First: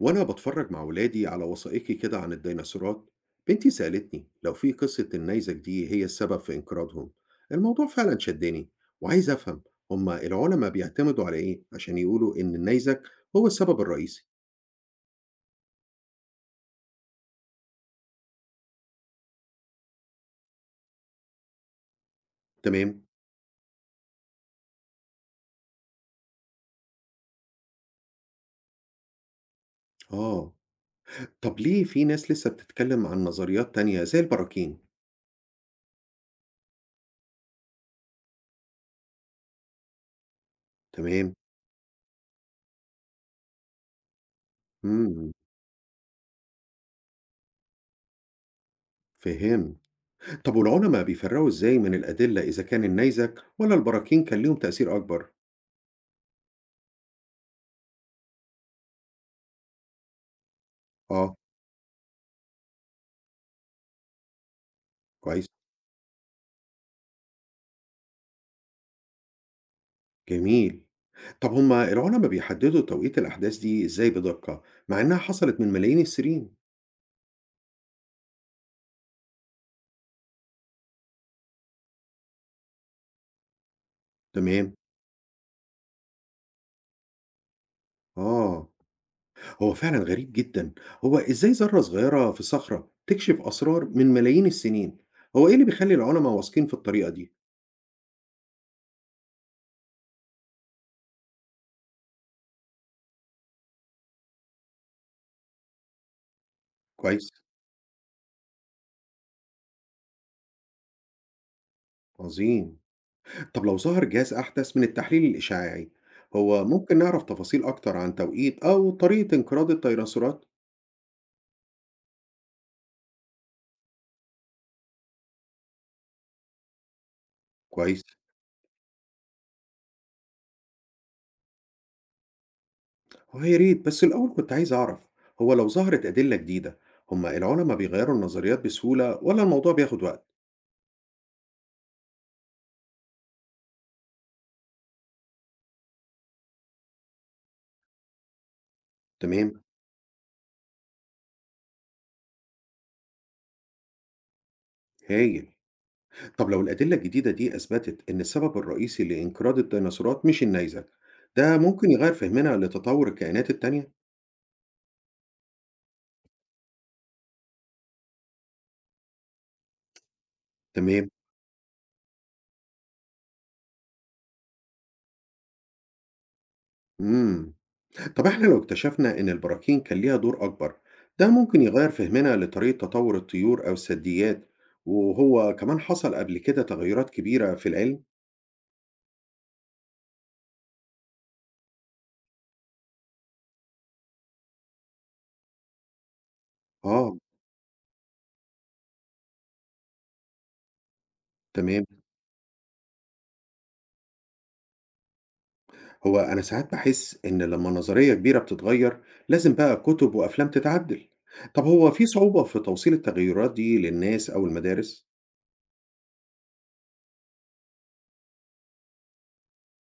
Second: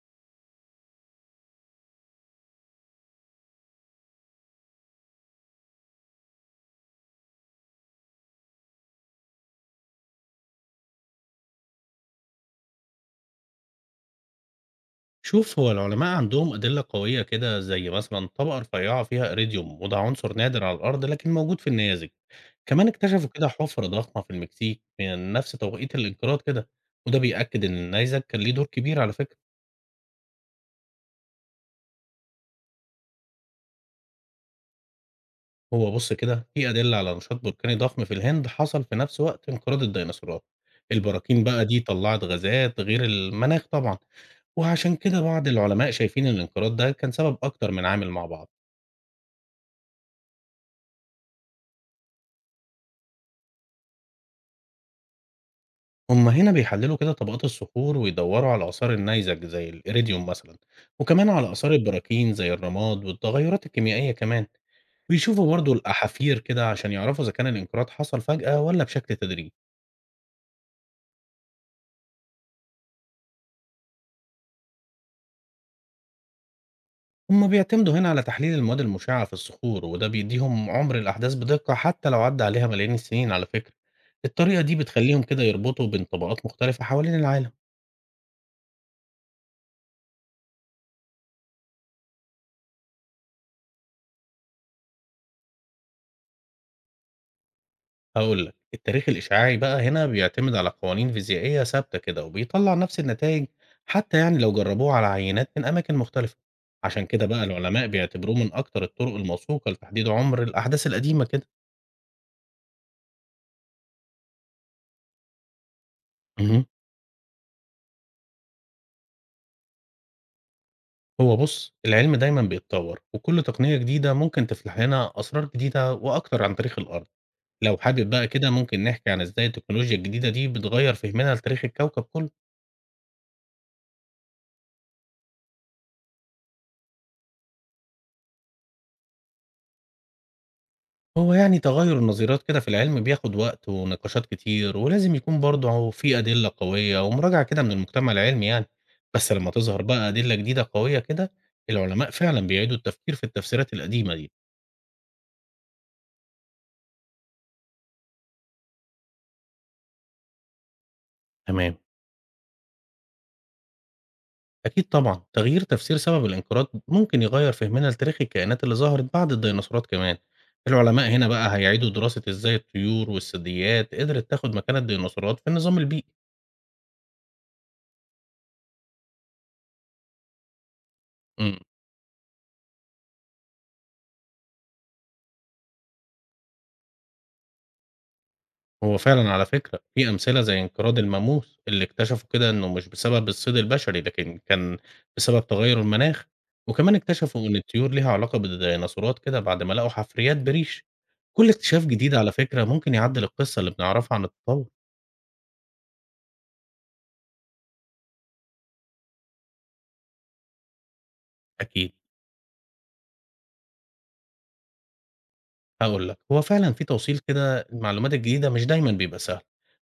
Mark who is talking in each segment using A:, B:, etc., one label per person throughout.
A: وأنا بتفرج مع ولادي على وثائقي كده عن الديناصورات. بنتي سألتني لو في قصة النيزك دي هي السبب في انقراضهم. الموضوع فعلا شدني وعايز أفهم، هما العلماء بيعتمدوا على إيه عشان يقولوا إن النيزك هو السبب الرئيسي؟
B: شوف، هو العلماء عندهم أدلة قوية كده، زي مثلا طبقة رفيعة فيها إريديوم، وده عنصر نادر على الأرض لكن موجود في النيازك. كمان
A: تمام.
B: اكتشفوا كده حفرة ضخمة في المكسيك من نفس توقيت الانقراض كده، وده بيأكد إن النيزك كان ليه دور كبير على فكرة.
A: آه، طب ليه في ناس لسه بتتكلم عن نظريات تانية زي البراكين؟
B: هو بص كده، في أدلة على نشاط بركاني ضخم في الهند حصل في نفس وقت انقراض الديناصورات.
A: تمام.
B: البراكين بقى دي طلعت غازات غير المناخ طبعا، وعشان كده
A: مم.
B: بعض العلماء شايفين إن الانقراض ده كان سبب أكتر من عامل مع بعض.
A: فهم، طب والعلماء بيفرقوا إزاي من الأدلة إذا كان النيزك ولا البراكين كان ليهم تأثير أكبر؟
B: هما هنا بيحللوا كده طبقات الصخور ويدوروا على آثار النيزك زي الإيريديوم مثلا، وكمان
A: آه.
B: على آثار البراكين زي الرماد والتغيرات الكيميائية كمان.
A: كويس،
B: ويشوفوا برضو الأحافير كده عشان يعرفوا إذا كان الانقراض حصل فجأة ولا بشكل تدريجي.
A: جميل. طب هم العُلَما بيحدّدوا توقيت الأحداث دي إزاي بدقة، مع إنها حصلت من ملايين السِنين؟
B: هما بيعتمدوا هنا على تحليل المواد المشعة في الصخور، وده بيديهم عمر الأحداث بدقة حتى لو عدى عليها ملايين السنين على فكرة. الطريقة
A: تمام،
B: دي بتخليهم كده يربطوا بين طبقات مختلفة حوالين العالم.
A: آه، هو فعلًا غريب جدًا، هو إزاي ذرّة صغيرة في صخرة تكشف أسرار من ملايين السِنين؟ هو إيه اللي بيخلّي العُلَما واثقين في الطريقة دي؟
B: هاقول لك، التاريخ الإشعاعي بقى هنا بيعتمد على قوانين فيزيائية ثابتة كده، وبيطلّع نفس النتايج حتى يعني لو جربوه على عينات من أماكن مختلفة، عشان كده
A: كويس،
B: بقى العلماء بيعتبروه من أكتر الطرق الموثوقة لتحديد عُمر الأحداث القديمة كده.
A: عظيم. طب لو ظهر جهاز أحدث من التحليل الإشعاعي، هو
B: اهم.
A: ممكن نعرف تفاصيل أكتر عن توقيت أو طريقة انقراض الديناصورات؟
B: هو بُص، العلم دايمًا بيتطوّر، وكل تقنية جديدة ممكن تفتح لنا أسرار جديدة وأكتر عن تاريخ الأرض. لو
A: كويس.
B: حابب بقى كده ممكن نحكي عن إزاي التكنولوجيا الجديدة دي بتغيّر فهمنا لتاريخ الكوكب كُلّه.
A: هو يا ريت بس الأول كنت عايز أعرف، هو لو ظهرت أدلة جديدة هما العلماء بيغيروا النظريات بسهولة ولا الموضوع بياخد وقت؟
B: هو يعني تغير النظريات كده في العلم بياخد وقت ونقاشات كتير، ولازم يكون برضه في أدلة قوية ومراجعة كده من المجتمع العلمي يعني. بس لما
A: تمام.
B: تظهر بقى أدلة جديدة قوية كده، العلماء فعلا بيعيدوا التفكير في التفسيرات القديمة دي.
A: هايل، طب لو الأدلة الجديدة دي أثبتت إن السبب الرئيسي لإنقراض الديناصورات مش النيزك، ده
B: تمام،
A: ممكن يغير فهمنا لتطور الكائنات التانية؟
B: أكيد طبعا تغيير تفسير سبب الانقراض ممكن يغير فهمنا لتاريخ الكائنات اللي ظهرت بعد الديناصورات كمان. العلماء
A: تمام.
B: هنا بقى هيعيدوا دراسة إزاي الطيور والثدييات قدرت تاخد مكان الديناصورات في النظام البيئي.
A: مم. طب إحنا لو اكتشفنا إن البراكين كان ليها دور أكبر، ده
B: امم.
A: ممكن يغير فهمنا لطريقة تطور الطيور أو الثدييات؟ وهو كمان حصل قبل كده تغيرات كبيرة في العلم؟
B: هو فعلًا على فكرة في أمثلة زي انقراض الماموث اللي اكتشفوا كده إنه مش بسبب الصيد البشري، لكن كان بسبب تغيُّر المناخ، وكمان
A: آه.
B: اكتشفوا إن الطيور ليها علاقة بالديناصورات كده بعد ما لقوا حفريات بريش. كل
A: تمام،
B: اكتشاف جديد على فكرة ممكن يعدّل القصة اللي بنعرفها عن التطور.
A: هو أنا ساعات بحس إن لما نظرية كبيرة بتتغير لازم بقى كتب وأفلام تتعدل. طب هو
B: أكيد،
A: في صعوبة في توصيل التغيرات دي للناس أو المدارس؟
B: هاقول لك، هو فعلًا في توصيل كده المعلومات الجديدة مش دايمًا بيبقى سهل،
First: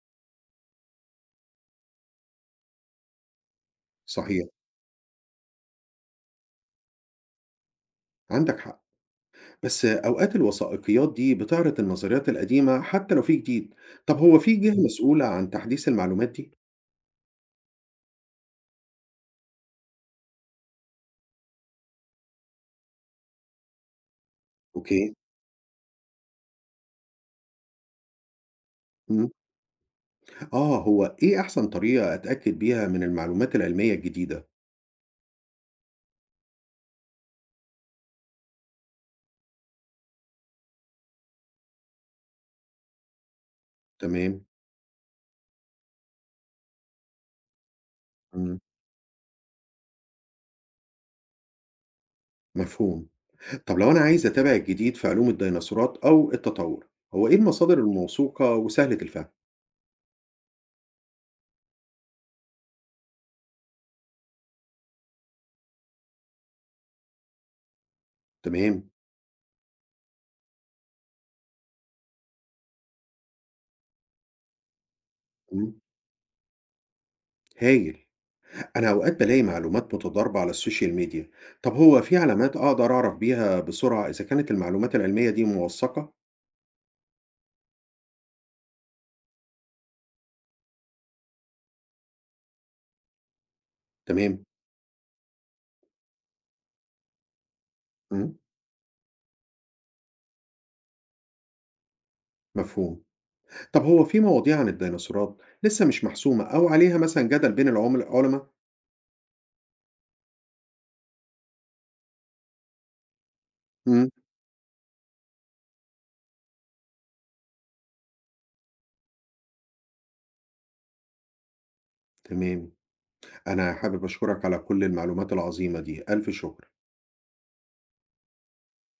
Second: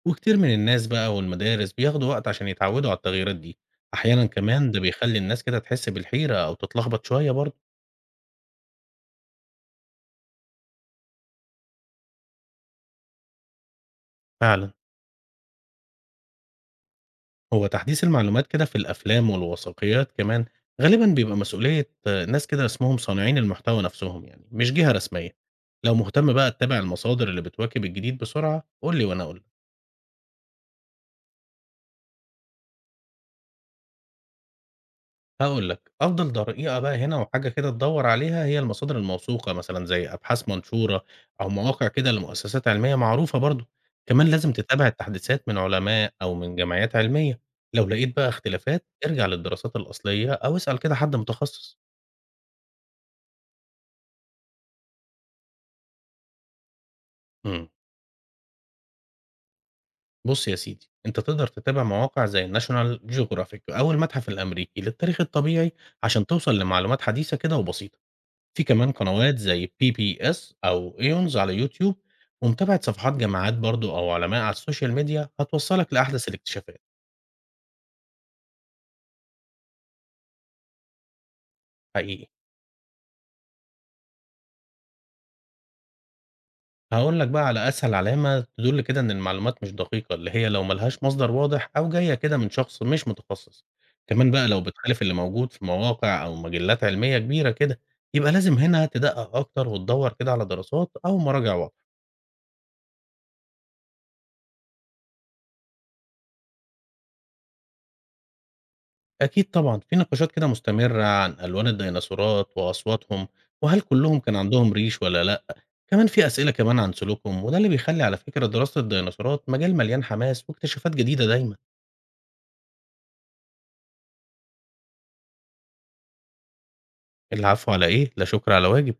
B: وكتير من الناس بقى والمدارس بياخدوا وقت عشان يتعودوا على التغييرات دي. أحيانًا
A: صحيح،
B: كمان ده بيخلّي الناس كده تحس بالحيرة أو تتلخبط شوية برضه.
A: عندك حق، بس أوقات الوثائقيات دي بتعرض النظريات القديمة حتى لو في جديد. طب هو في
B: فعلًا.
A: جهة مسؤولة عن تحديث المعلومات دي؟
B: هو تحديث المعلومات كده في الأفلام والوثائقيات كمان غالبا بيبقى مسؤولية ناس كده اسمهم صانعين المحتوى نفسهم يعني، مش جهة
A: أوكي.
B: رسمية. لو مهتم بقى تتابع المصادر اللي بتواكب الجديد بسرعة، قول لي وأنا
A: مم.
B: أقول لك.
A: آه، هو إيه أحسن طريقة أتأكد بيها من المعلومات العلمية الجديدة؟
B: هقول لك أفضل طريقة بقى هنا وحاجة كده تدور عليها، هي المصادر الموثوقة مثلا زي أبحاث منشورة أو مواقع كده لمؤسسات علمية معروفة برضو. كمان
A: تمام.
B: لازم تتابع التحديثات من علماء أو من جمعيات علمية. لو لقيت بقى
A: مم.
B: اختلافات، ارجع للدراسات الأصلية أو اسأل كده حد متخصص.
A: مفهوم، طب لو أنا عايز أتابع الجديد في علوم الديناصورات أو التطور، هو إيه
B: مم.
A: المصادر الموثوقة وسهلة الفهم؟
B: بُص يا سيدي، أنت تقدر تتابع مواقع زي الnational geographic أو المتحف الأمريكي للتاريخ الطبيعي، عشان توصل لمعلومات حديثة كده وبسيطة. في
A: تمام؟
B: كمان قنوات زي PBS أو Aeons على يوتيوب، ومتابعة صفحات جامعات برضه أو علماء على السوشيال ميديا
A: مم.
B: هتوصّلك لأحدث الاكتشافات.
A: هايل، أنا أوقات بلاقي معلومات متضاربة على السوشيال ميديا، طب هو في
B: حقيقي.
A: علامات أقدر أعرف بيها بسرعة إذا كانت المعلومات العلمية دي موثقة؟
B: هاقول لك بقى على أسهل علامة تدل كده إن المعلومات مش دقيقة، اللي هي لو ما لهاش مصدر واضح أو جاية كده من شخص مش متخصص. كمان
A: تمام؟
B: بقى لو بتخالف اللي موجود في مواقع أو مجلات علمية كبيرة كده، يبقى
A: مم.
B: لازم هنا تدقق أكتر وتدور كده على دراسات أو مراجع واضحة.
A: مفهوم، طب هو في مواضيع عن الديناصورات لسه مش محسومة أو عليها مثلا جدل بين العلماء؟
B: أكيد طبعًا في نقاشات كده مستمرة عن ألوان الديناصورات وأصواتهم، وهل
A: مم.
B: كلهم كان عندهم ريش والّا لأ. كمان في أسئلة كمان عن سلوكهم، وده اللي بيخلي على فكرة دراسة الديناصورات مجال مليان حماس واكتشافات جديدة دايمًا.
A: تمام، أنا حابب أشكرك على كل المعلومات العظيمة دي، ألف شكر.
B: العفو على إيه، لا شكر على واجب.